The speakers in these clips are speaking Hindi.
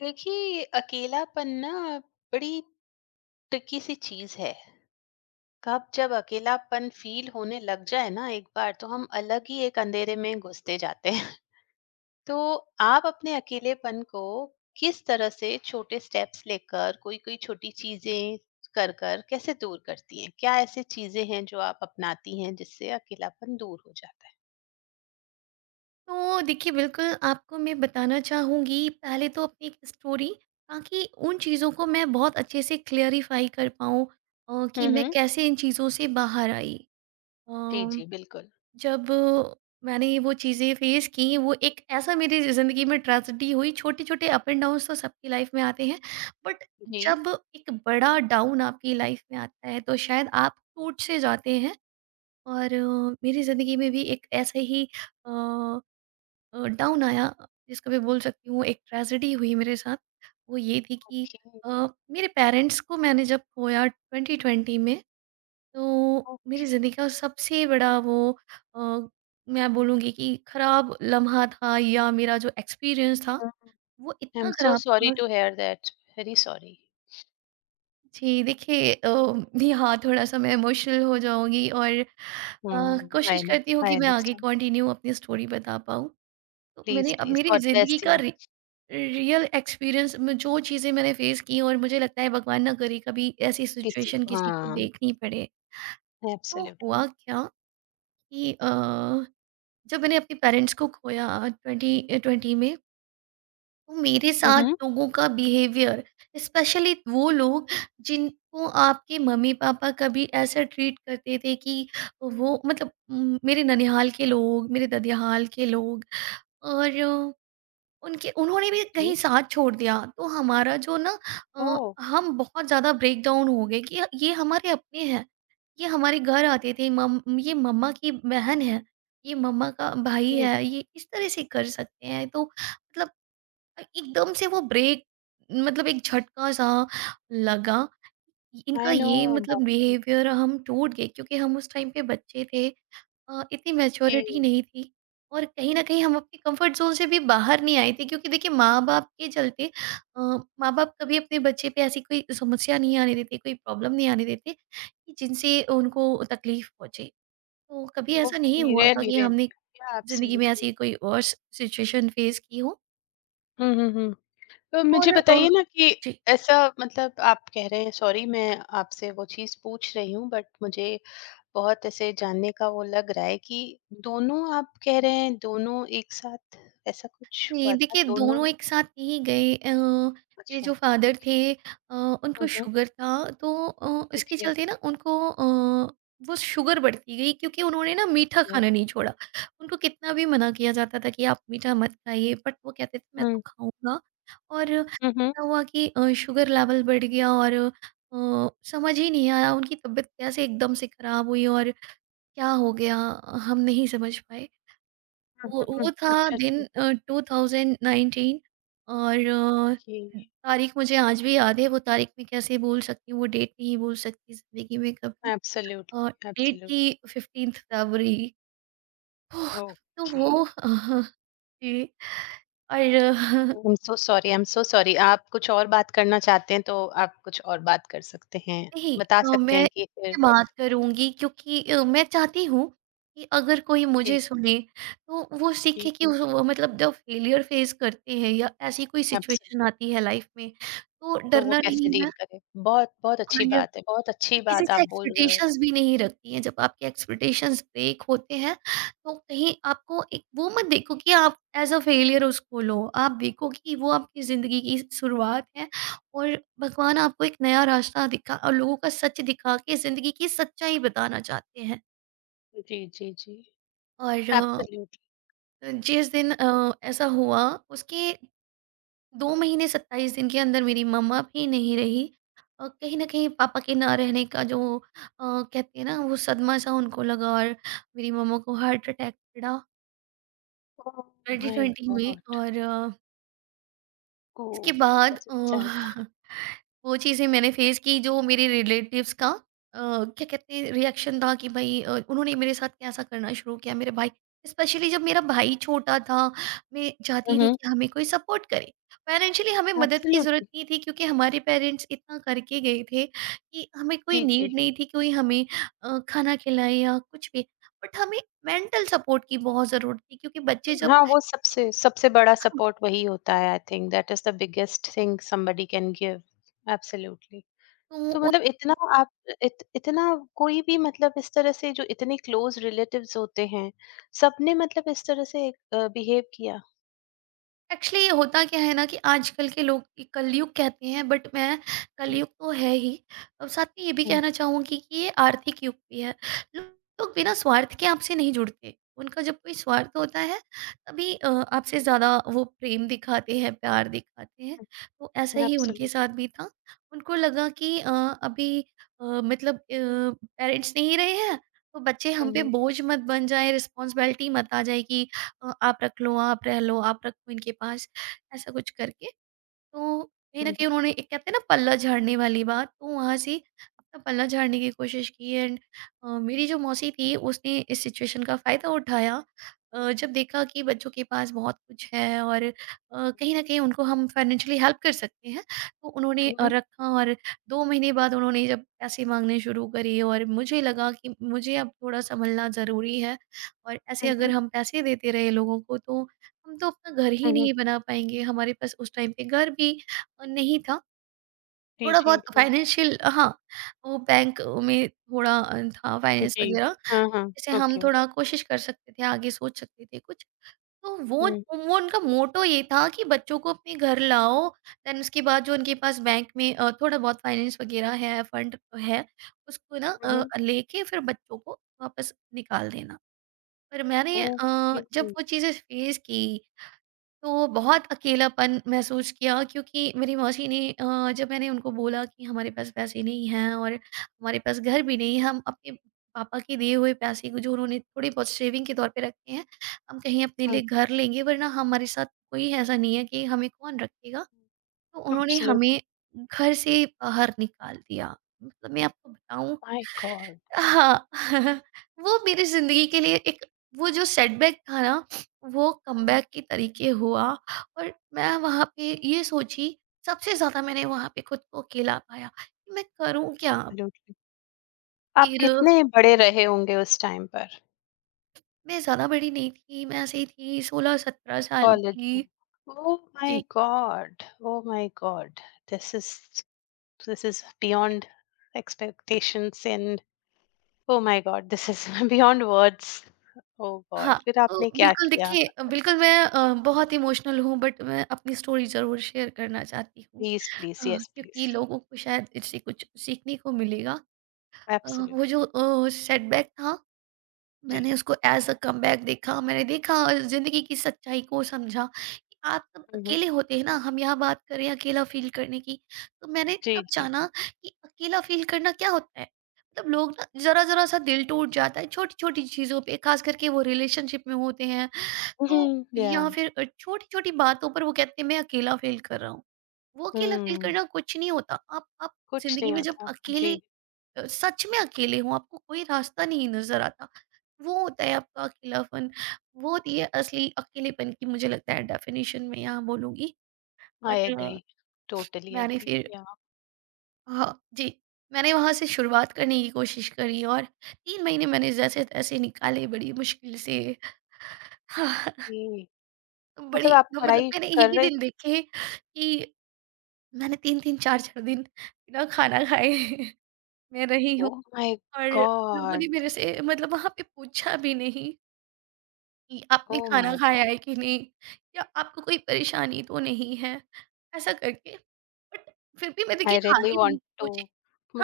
देखिए, अकेलापन ना बड़ी ट्रिकी सी चीज है। कब जब अकेलापन फील होने लग जाए ना, एक बार तो हम अलग ही एक अंधेरे में घुसते जाते हैं। तो आप अपने अकेलेपन को किस तरह से, छोटे स्टेप्स लेकर, कोई कोई छोटी चीजें कर कर कैसे दूर करती हैं? क्या ऐसी चीजें हैं जो आप अपनाती हैं जिससे अकेलापन दूर हो जाता है? तो देखिए, बिल्कुल आपको मैं बताना चाहूँगी पहले तो अपनी एक स्टोरी, ताकि उन चीज़ों को मैं बहुत अच्छे से क्लियरिफ़ाई कर पाऊँ, कि हम्म, मैं हम्म। कैसे इन चीज़ों से बाहर आई। अ, जी जी, बिल्कुल। जब मैंने ये वो चीज़ें फ़ेस की, वो एक ऐसा मेरी ज़िंदगी में ट्रेजेडी हुई। छोटे-छोटे अप एंड डाउन्स तो सबकी लाइफ़ में आते हैं। बट जी। जब एक बड़ा डाउन आपकी लाइफ़ में आता है, तो शायद आप टूट से जाते हैं। और मेरी ज़िंदगी में भी एक ऐसा ही अ डाउन आया, जिसको मैं बोल सकती हूँ एक ट्रेजेडी हुई मेरे साथ। वो ये थी कि ओके। अ, मेरे पेरेंट्स को मैंने जब खोया 2020 में, तो मेरी ओके। ज़िंदगी का सबसे बड़ा वो, अ, मैं बोलूँगी कि ख़राब लम्हा था, या मेरा जो एक्सपीरियंस था हम्म। वो आई इतना एम सो ख़राब सॉरी था। To hear that. Very sorry. जी, देखिए, यहाँ थोड़ा-सा मैं इमोशनल हो जाऊँगी, और Mm, कोशिश I know. करती हूँ I कि मैं आगे understand. कंटिन्यू अपनी स्टोरी बता पाऊँ। तो मैंने Please, अब please. मेरी God bless ज़िंदगी का you. रि रियल एक्सपीरियंस में जो चीज़ें मैंने फेस की, और मुझे लगता है भगवान ना करे कभी ऐसी Kiss you। सिचुएशन किसी को हाँ, देखनी पड़े। तो एब्सोल्युटली। हुआ क्या कि जब मैंने अपने पेरेंट्स को खोया 20 20 में, तो मेरे हुँ, साथ हुँ। लोगों का बिहेवियर, स्पेशली वो लोग जिनको आपके मम्मी-पापा कभी ऐसा ट्रीट करते थे कि वो, मतलब मेरे ननिहाल के लोग, मेरे ददियाल के लोग, और उनके उन्होंने भी कहीं साथ छोड़ दिया, तो हमारा जो ना, अ, ओह! हम बहुत ज़्यादा ब्रेकडाउन हो गए कि ये हमारे अपने हैं, ये हमारे घर आते थे। मम ये मम्मा की बहन है, ये मम्मा का भाई जी, है, ये इस तरह से कर सकते हैं तो मतलब एकदम से वो ब्रेक, मतलब एक झटका सा लगा इनका आई नो। ये मतलब बाप रे! बिहेवियर, हम टूट गए क्योंकि हम उस टाइम पे बच्चे थे, इतनी मैच्योरिटी जी। नहीं थी। और कहीं न कहीं हम अपने कंफर्ट ज़ोन से भी बाहर नहीं आए थे क्योंकि देखिए माँ-बाप के चलते, अ, माँ-बाप कभी अपने बच्चे पे ऐसी कोई समस्या नहीं आने देते, कोई प्रॉब्लम नहीं आने देते कि जिनसे उनको तकलीफ़ पहुँचे। तो कभी ऐसा नहीं ओके, हुआ था रियली कि हमने रियली। या, ज़िंदगी में एब्सोल्युटली। ऐसी कोई वर्स्ट सिचुएशन फेस की हो। हुँ, हुँ, हुँ। तो मुझे और बताइए ना कि जी। ऐसा, मतलब आप कह रहे हैं। सॉरी, मैं आपसे वो चीज़ पूछ रही हूँ बट मुझे बहुत ऐसे जानने का वो लग रहा है कि दोनों, आप कह रहे हैं दोनों एक साथ ऐसा कुछ जी, हुआ था? देखिए, दोनों? दोनों एक साथ नहीं गए। मेरे अच्छा। जो फ़ादर थे, ओके। उनको हुँ, हुँ। ओके, शुगर था। तो इसके ओके। चलते ना उनको, वो शुगर बढ़ती गई क्योंकि उन्होंने ना मीठा हम्म, खाना नहीं छोड़ा। उनको कितना भी मना किया जाता था कि आप मीठा मत खाइए, बट वो कहते थे मैं तो हम्म, खाऊँगा। और हम्म, ऐसा हुआ कि शुगर लेवल बढ़ गया और समझ ही नहीं आया उनकी तबीयत कैसे एकदम से ख़राब हुई, और क्या हो गया हम नहीं समझ पाए। वो हम्म, वो था अच्छा अच्छा दिन, 2019। और कि तारीख मुझे आज भी याद है, वो तारीख मैं कैसे भूल सकती हूँ, वो डेट नहीं भूल सकती ज़िंदगी में कभी। Uh, absolutely date absolutely. थी 15 फरवरी। तो तो ओके। वो जी, और I'm so sorry, I'm so sorry. आप कुछ और बात करना चाहते हैं तो आप कुछ और बात कर सकते हैं, नहीं, बता सकते मैं हैं इस कि फिर। पे बात करूँगी क्योंकि मैं चाहती हूँ कि अगर कोई मुझे ठीक, सुने तो वो सीखे ठीक। कि उस वो, मतलब जब फेलियर फेस करते हैं या ऐसी कोई सिचुएशन एब्सोल्यूटली। आती है लाइफ में, तो तो वो डरना नहीं कैसे डील करे, बहुत बहुत अच्छी है। बात है, बहुत तो अच्छी किसी बात से आप बोल रहे हो। एक्सपेक्टेशंस भी नहीं रखती हैं। जब आपके एक्सपेक्टेशंस ब्रेक होते हैं, तो कहीं आपको एक वो मत देखो कि आप एज़ अ फेलियर उसको लो। आप देखो कि वो आपकी ज़िंदगी की शुरुआत है, और भगवान आपको एक नया रास्ता दिखा और लोगों का सच दिखा के ज़िंदगी की सच्चाई बताना चाहते हैं। जी, जी। और जिस दिन ऐसा हुआ उसके 2 महीने 27 दिन के अंदर मेरी मम्मा भी नहीं रही। कहीं न कहीं पापा के ना रहने का जो, कहते हैं ना, वो सदमा सा उनको लगा, और मेरी मम्मा को हार्ट अटैक पड़ा 2020 में। और इसके बाद वो चीज़ें मैंने फेस की जो मेरे रिलेटिव्स का, क्या कहते हैं, रिएक्शन था कि भाई, उन्होंने मेरे साथ कैसा करना शुरू किया, मेरे भाई, स्पेशली जब मेरा भाई छोटा था। मैं चाहती थी कि हमें कोई सपोर्ट करे, फाइनेंशियली हमें मदद की ज़रूरत नहीं थी क्योंकि हमारे पेरेंट्स इतना करके गए थे कि हमें कोई नीड � नहीं थी कोई हमें खाना खिलाए या कुछ भी। बट हमें मेंटल सपोर्ट की बहुत ज़रूरत थी क्योंकि बच्चे जब, हाँ, वो सबसे सबसे बड़ा हाँ, सपोर्ट वही होता है। I think that is the biggest thing somebody can give. Absolutely. तो तो मतलब इतना आप, इत इतना कोई भी, मतलब इस तरह से, जो इतने क्लोज़ रिलेटिव्स होते हैं, सबने मतलब इस तरह से बिहेव किया? एक्चुअली होता क्या है ना कि आजकल के लोग ये कलयुग कहते हैं, बट मैं, हुँ, कलयुग तो है ही, और साथ में ये भी हुँ, कहना चाहूंगी कि ये आर्थिक युग भी है। लो- लोग बिना स्वार्थ के आपसे नहीं जुड़ते, उनका जब कोई स्वार्थ होता है तभी आपसे ज़्यादा वो प्रेम दिखाते हैं, प्यार दिखाते हैं। तो ऐसा हुँ, ही उनके एब्सोल्यूट। साथ भी था। उनको लगा कि अभी, मतलब पेरेंट्स नहीं रहे हैं, तो बच्चे हुँ, हम पे हुँ, बोझ मत बन जाए, रिस्पॉन्सिबिलिटी मत आ जाए कि आप रख लो, आप रह लो, आप रखो इनके पास, ऐसा कुछ करके। तो कहीं हुँ, न कहीं हुँ, उन्होंने एक, कहते हैं ना, पल्ला झाड़ने वाली बात, तो वहाँ से अपना पल्ला झाड़ने की कोशिश की। एंड मेरी जो मौसी थी, उसने इस सिचुएशन का फ़ायदा उठाया। जब देखा कि बच्चों के पास बहुत कुछ है, और कहीं न कहीं उनको हम फाइनेंशियली हेल्प कर सकते हैं, तो उन्होंने हुँ, रखा, और 2 महीने बाद उन्होंने जब पैसे माँगने शुरू करे, और मुझे लगा कि मुझे अब थोड़ा सँभलना ज़रूरी है, और ऐसे हुँ, अगर हुँ, हम पैसे देते रहे लोगों को तो हम तो अपना घर ही हुँ, हुँ। नहीं बना पाएँगे। हमारे पास उस टाइम पे घर भी नहीं था। जी, जी, थोड़ा-बहुत जी। फाइनेंशियल, हाँ, वो बैंक में थोड़ा था फाइनेंस जी। वगैरह, हाँ, हाँ। जैसे हम ओके। थोड़ा कोशिश कर सकते थे, आगे सोच सकते थे कुछ। तो हुँ, वो उनका मोटो ये था कि बच्चों को अपने घर लाओ, देन उसके बाद जो उनके पास बैंक में थोड़ा-बहुत फाइनेंस वगैरह है, फंड है, उसको ना हुँ, हुँ, लेके फिर बच्चों को वापस निकाल देना। पर मैंने ओके। जब वो चीज़ें फ़ेस की तो बहुत अकेलापन महसूस किया क्योंकि मेरी मौसी ने, जब मैंने उनको बोला कि हमारे पास पैसे नहीं हैं और हमारे पास घर भी नहीं है, हम अपने पापा के दिए हुए पैसे को जो उन्होंने थोड़े बहुत सेविंग के तौर पे रखे हैं, हम कहीं अपने हाँ, लिए घर लेंगे, वरना हमारे साथ कोई ऐसा नहीं है कि हमें कौन रखेगा, तो उन्होंने एब्सोल्युटली। हमें घर से बाहर निकाल दिया। मतलब मैं आपको बताऊं, माय गॉड! हाँ, वो मेरी ज़िंदगी के लिए एक, वो जो सेटबैक था ना, वो कमबैक के तरीके हुआ। और मैं वहाँ पे ये सोची, सबसे ज़्यादा मैंने वहाँ पे खुद को अकेला पाया कि मैं करूँ क्या? आप फिर कितने बड़े रहे होंगे उस टाइम पर? मैं ज़्यादा बड़ी नहीं थी, मैं ऐसे ही थी 16-17 साल कॉलेज में? की। ओह माय जी, God! Oh my God! This is beyond expectations and oh my God! This is beyond words. Oh God! हाँ, फिर आपने तो क्या बिल्कुल किया? देखिए, बिल्कुल मैं, बहुत इमोशनल हूँ, बट मैं अपनी स्टोरी ज़रूर शेयर करना चाहती हूँ, प्लीज़, अ, प्लीज़, येस क्योंकि प्लीज़। लोगों को शायद इससे कुछ सीखने को मिलेगा। वो एब्सोल्युटली। जो सेटबैक था, जी। मैंने उसको एज़ अ कमबैक देखा। मैंने देखा, ज़िंदगी की सच्चाई को समझा कि आप सब हुँ, हुँ। अकेले होते हैं ना, हम यहाँ बात कर रहे हैं अकेला फ़ील करने की। तो मैंने जी, तब जी। जाना कि अकेला फ़ील करना क्या होता है? मतलब लोग ना ज़रा-ज़रा सा दिल टूट जाता है छोटी-छोटी चीज़ों पे, ख़ास करके वो रिलेशनशिप में होते हैं तो, हुँ, या, या फिर छोटी-छोटी बातों पर वो कहते हैं मैं अकेला फ़ील कर रहा हूँ। वो अकेला फ़ील हुँ, करना कुछ नहीं होता। आप कुछ ज़िंदगी नहीं में जब होता। अकेले, जी। सच में अकेले हों, आपको कोई रास्ता नहीं नज़र आता। वो होता है आपका अकेलापन, वो होती है असली अकेलेपन की, मुझे लगता है डेफ़िनेशन मैं यहाँ बोलूँगी। और आई अ, एग्री, टोटली मैंने एग्री। फिर, या, हाँ, जी। मैंने वहाँ से शुरुआत करने की कोशिश करी, और 3 महीने मैंने जैसे-तैसे निकाले बड़ी मुश्किल से। हाँ, ये बड़ी, मतलब आप हाँ, मतलब पढ़ाई मैंने ये कर भी रहे दिन थे? देखे कि मैंने 3-3, 4-4 दिन बिना खाना खाए मैं रही हूँ। ओह माय और लोगों गॉड! ने मेरे से, मतलब वहाँ पे पूछा भी नहीं कि आपने ओह खाना, हाँ, माय गॉड! खाया है कि नहीं, या आपको कोई परेशानी तो नहीं है, ऐसा करके। बट फिर भी मैं देखिए आई रियली हारी नहीं, वांट टू, मुझे,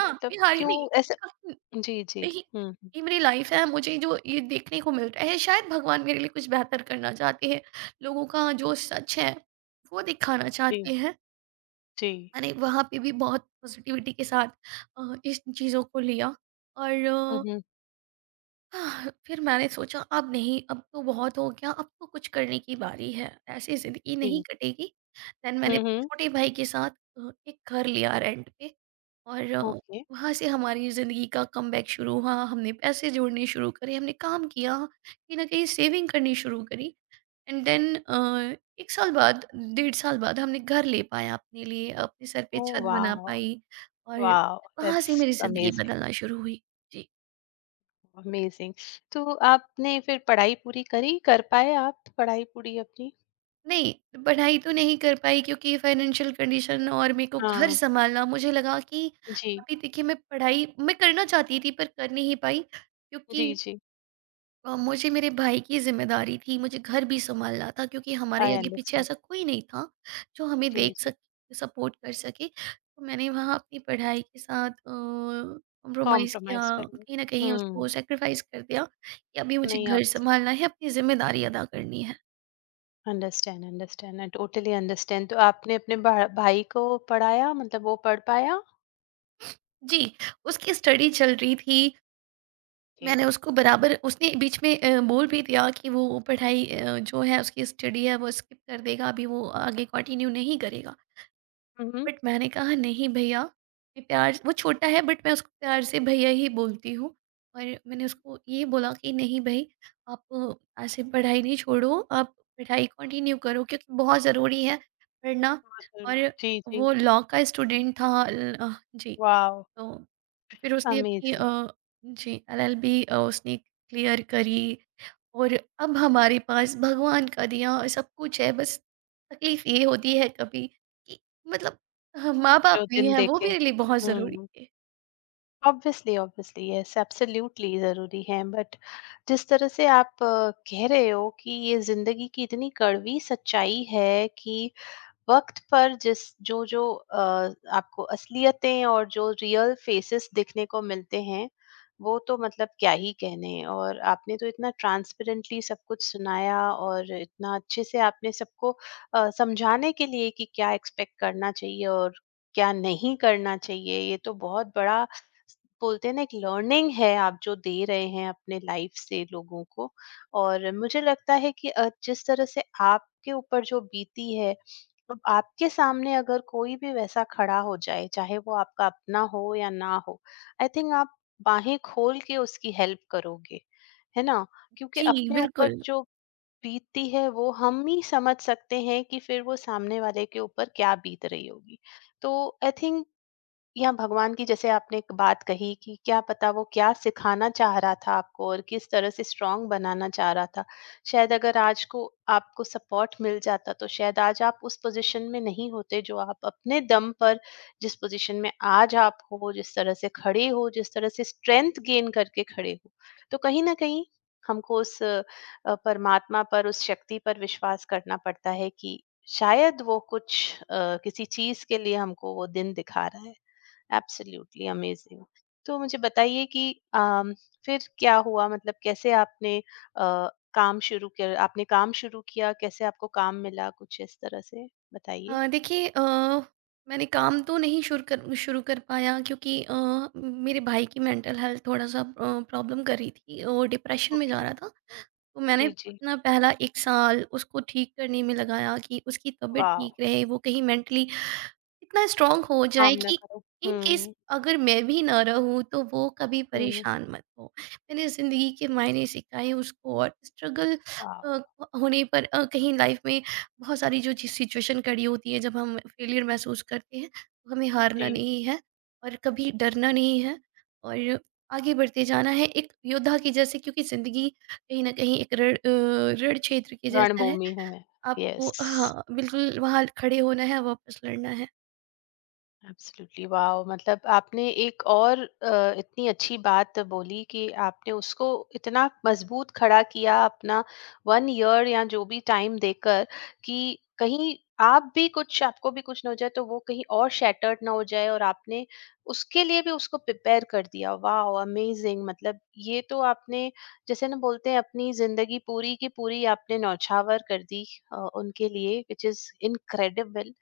हाँ, मैं हारी क्यों नहीं। ऐसे। काफी, जी, जी। नहीं, हुँ, हुँ। ये मेरी लाइफ है, मुझे जो ये देखने को मिल रहा है, शायद भगवान मेरे लिए कुछ बेहतर करना चाहते हैं। लोगों का जो सच है, वो दिखाना जी, चाहते हैं। जी। मैंने वहाँ पे भी बहुत पॉज़िटिविटी के साथ इस चीज़ों को लिया। और हुँ, हुँ। हाँ, फिर मैंने सोचा अब नहीं, अब तो बहुत हो गया, अब तो कुछ करने की बारी है, ऐसे जिंदगी नहीं जी। कटेगी। देन मैंने हुँ, अपने हुँ। छोटे भाई के साथ एक घर लिया रेंट पे, और ओके। वहाँ से हमारी जिंदगी का कमबैक शुरू हुआ। हमने पैसे जोड़ने शुरू करे, हमने काम किया, कहीं ना कहीं सेविंग करनी शुरू करी। एंड देन एक साल बाद, डेढ़ साल बाद हमने घर ले पाया अपने लिए, अपने सर पे ओह छत बना वाओ! पाई। और वाओ! वहाँ से दैट्स मेरी जिंदगी अमेज़िंग। बदलना शुरू हुई। जी। अमेज़िंग। तो आपने फिर पढ़ाई पूरी करी? कर पाए आप पढ़ाई पूरी अपनी? नहीं, पढ़ाई तो नहीं कर पाई क्योंकि फाइनेंशियल कंडीशन, और मेरे को घर हाँ। सँभालना, मुझे लगा कि जी। अभी देखिए मैं पढ़ाई मैं करना चाहती थी पर कर नहीं पाई क्योंकि जी, जी। मुझे मेरे भाई की ज़िम्मेदारी थी, मुझे घर भी सँभालना था क्योंकि हमारे आई आगे-पीछे अंडरस्टैंड। ऐसा कोई नहीं था जो हमें जी, देख जी। सके, सपोर्ट कर सके। तो मैंने वहाँ अपनी पढ़ाई के साथ कॉम्प्रोमाइज़ किया, कॉम्प्रोमाइज़ कर कहीं न लिया। कहीं हुँ। उसको सैक्रिफ़ाइस कर दिया कि अभी मुझे नहीं, घर आपसे सँभालना है, अपनी ज़िम्मेदारी अदा करनी है। Understand, understand, I totally understand. तो आपने अपने भा भाई को पढ़ाया, मतलब वो पढ़ पाया? जी, उसकी स्टडी चल रही थी। जी। मैंने उसको बराबर, उसने बीच में बोल भी दिया कि वो पढ़ाई, जो है उसकी स्टडी है, वो स्किप कर देगा, अभी वो आगे कंटिन्यू नहीं करेगा। हुँ, हुँ। बट मैंने कहा नहीं भैया, मैं प्यार, वो छोटा है बट मैं उसको प्यार से भैया ही बोलती हूँ। और मैंने उसको ये बोला कि नहीं भई, आप ऐसे पढ़ाई नहीं छोड़ो, आप पढ़ाई कंटिन्यू करो क्योंकि बहुत ज़रूरी है पढ़ना। और जी, जी। वो लॉ का स्टूडेंट था। जी। वाओ! तो फिर उसने अपनी अमेज़िंग। जी एलएलबी उसने क्लियर करी। और अब हमारे पास भगवान का दिया और सब कुछ है, बस तकलीफ ये होती है कभी कि, मतलब माँ बाप जो नहीं दिन है, वो देखे। मेरे लिए बहुत ज़रूरी हुँ। थे। ऑब्वियसली, ऑब्वियसली, यस, एब्सोल्यूटली ज़रूरी है। बट जिस तरह से आप कह रहे हो कि ये ज़िंदगी की इतनी कड़वी सच्चाई है कि वक्त पर, जिस, जो जो अ, आपको असलियतें और जो रियल फेसेस दिखने को मिलते हैं वो तो मतलब क्या ही कहने। और आपने तो इतना ट्रांसपेरेंटली सब कुछ सुनाया और इतना अच्छे से आपने सबको समझाने के लिए कि क्या एक्सपेक्ट करना चाहिए और क्या नहीं करना चाहिए। ये तो बहुत बड़ा, बोलते हैं ना, एक लर्निंग है आप जो दे रहे हैं अपने लाइफ से लोगों को। और मुझे लगता है कि जिस तरह से आपके ऊपर जो बीती है, अब आपके सामने अगर कोई भी वैसा खड़ा हो जाए, चाहे वो आपका अपना हो या ना हो, आई थिंक आप बाहें खोल के उसकी हेल्प करोगे, है ना? क्योंकि जी, अपने ऊपर बिल्कुल। जो बीतती है वो हम ही समझ सकते हैं कि फिर वो सामने वाले के ऊपर क्या बीत रही होगी। तो आई थिंक, या भगवान की, जैसे आपने एक बात कही कि क्या पता वो क्या सिखाना चाह रहा था आपको और किस तरह से स्ट्रांग बनाना चाह रहा था। शायद अगर आज को आपको सपोर्ट मिल जाता तो शायद आज आप उस पोजीशन में नहीं होते जो आप अपने दम पर, जिस पोजीशन में आज आप हो, जिस तरह से खड़े हो, जिस तरह से स्ट्रेंथ गेन करके खड़े हो। तो कहीं ना कहीं हमको उस परमात्मा पर, उस शक्ति पर विश्वास करना पड़ता है कि शायद वो कुछ किसी चीज के लिए हमको वो दिन दिखा रहा है। Absolutely amazing. तो मुझे बताइए कि फिर क्या हुआ, मतलब कैसे आपने काम शुरू किया? आपने काम शुरू किया कैसे? आपको काम मिला कुछ इस तरह से, बताइए। देखिए, मैंने काम तो नहीं शुरू कर पाया क्योंकि मेरे भाई की मेंटल हेल्थ थोड़ा-सा प्रॉब्लम कर रही थी, वो डिप्रेशन में जा ओके। रहा था। तो मैंने जी, जी। अपना पहला 1 साल उसको ठीक करने में लगाया कि उसकी तबीयत वाह। ठीक रहे, वो कहीं मेंटली इतना स्ट्रांग हो जाए काम ना कि करो। इन केस हम्म, अगर मैं भी ना रहूँ तो वो कभी हम्म। परेशान मत हो। मैंने ज़िंदगी के मायने सिखाए उसको, और स्ट्रगल वाह। होने पर कहीं लाइफ में बहुत सारी जो चीज़ सिचुएशन खड़ी होती है, जब हम फेलियर महसूस करते हैं, तो हमें हारना जी। नहीं है, और कभी डरना नहीं है, और आगे बढ़ते जाना है एक योद्धा की जैसे, क्योंकि ज़िंदगी कहीं ना कहीं एक रण क्षेत्र के जैसा है। रणभूमि है। यस, आपको, हाँ, बिल्कुल वहाँ खड़े होना है, वापस लड़ना है। एब्सोल्युटली। वाओ! मतलब आपने एक और इतनी अच्छी बात बोली कि आपने उसको इतना मजबूत खड़ा किया अपना 1 ईयर या जो भी टाइम देकर, कि कहीं आप भी कुछ, आपको भी कुछ ना हो जाए तो वो कहीं और शैटर्ड ना हो जाए, और आपने उसके लिए भी उसको प्रिपेयर कर दिया। वाओ! अमेजिंग। मतलब ये तो आपने, जैसे ना बोलते हैं, अपनी ज़िंदगी पूरी की पूरी आपने न्यौछावर कर दी अ, उनके लिए, which is incredible.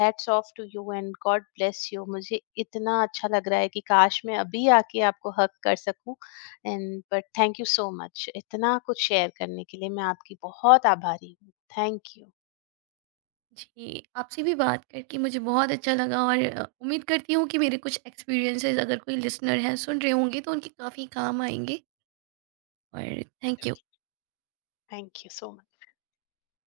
Hats off to you and God bless you. मुझे इतना अच्छा लग रहा है कि काश मैं अभी आके आपको हक कर सकूं। And but thank you so much, इतना कुछ शेयर करने के लिए। मैं आपकी बहुत आभारी हूँ। Thank you. जी, आपसे भी बात करके मुझे बहुत अच्छा लगा, और उम्मीद करती हूँ कि मेरे कुछ एक्सपीरियंसेस, अगर कोई लिसनर हैं सुन रहे होंगे, तो उनके काफ़ी काम आएँगे, और thank you. Absolutely. Thank you so much.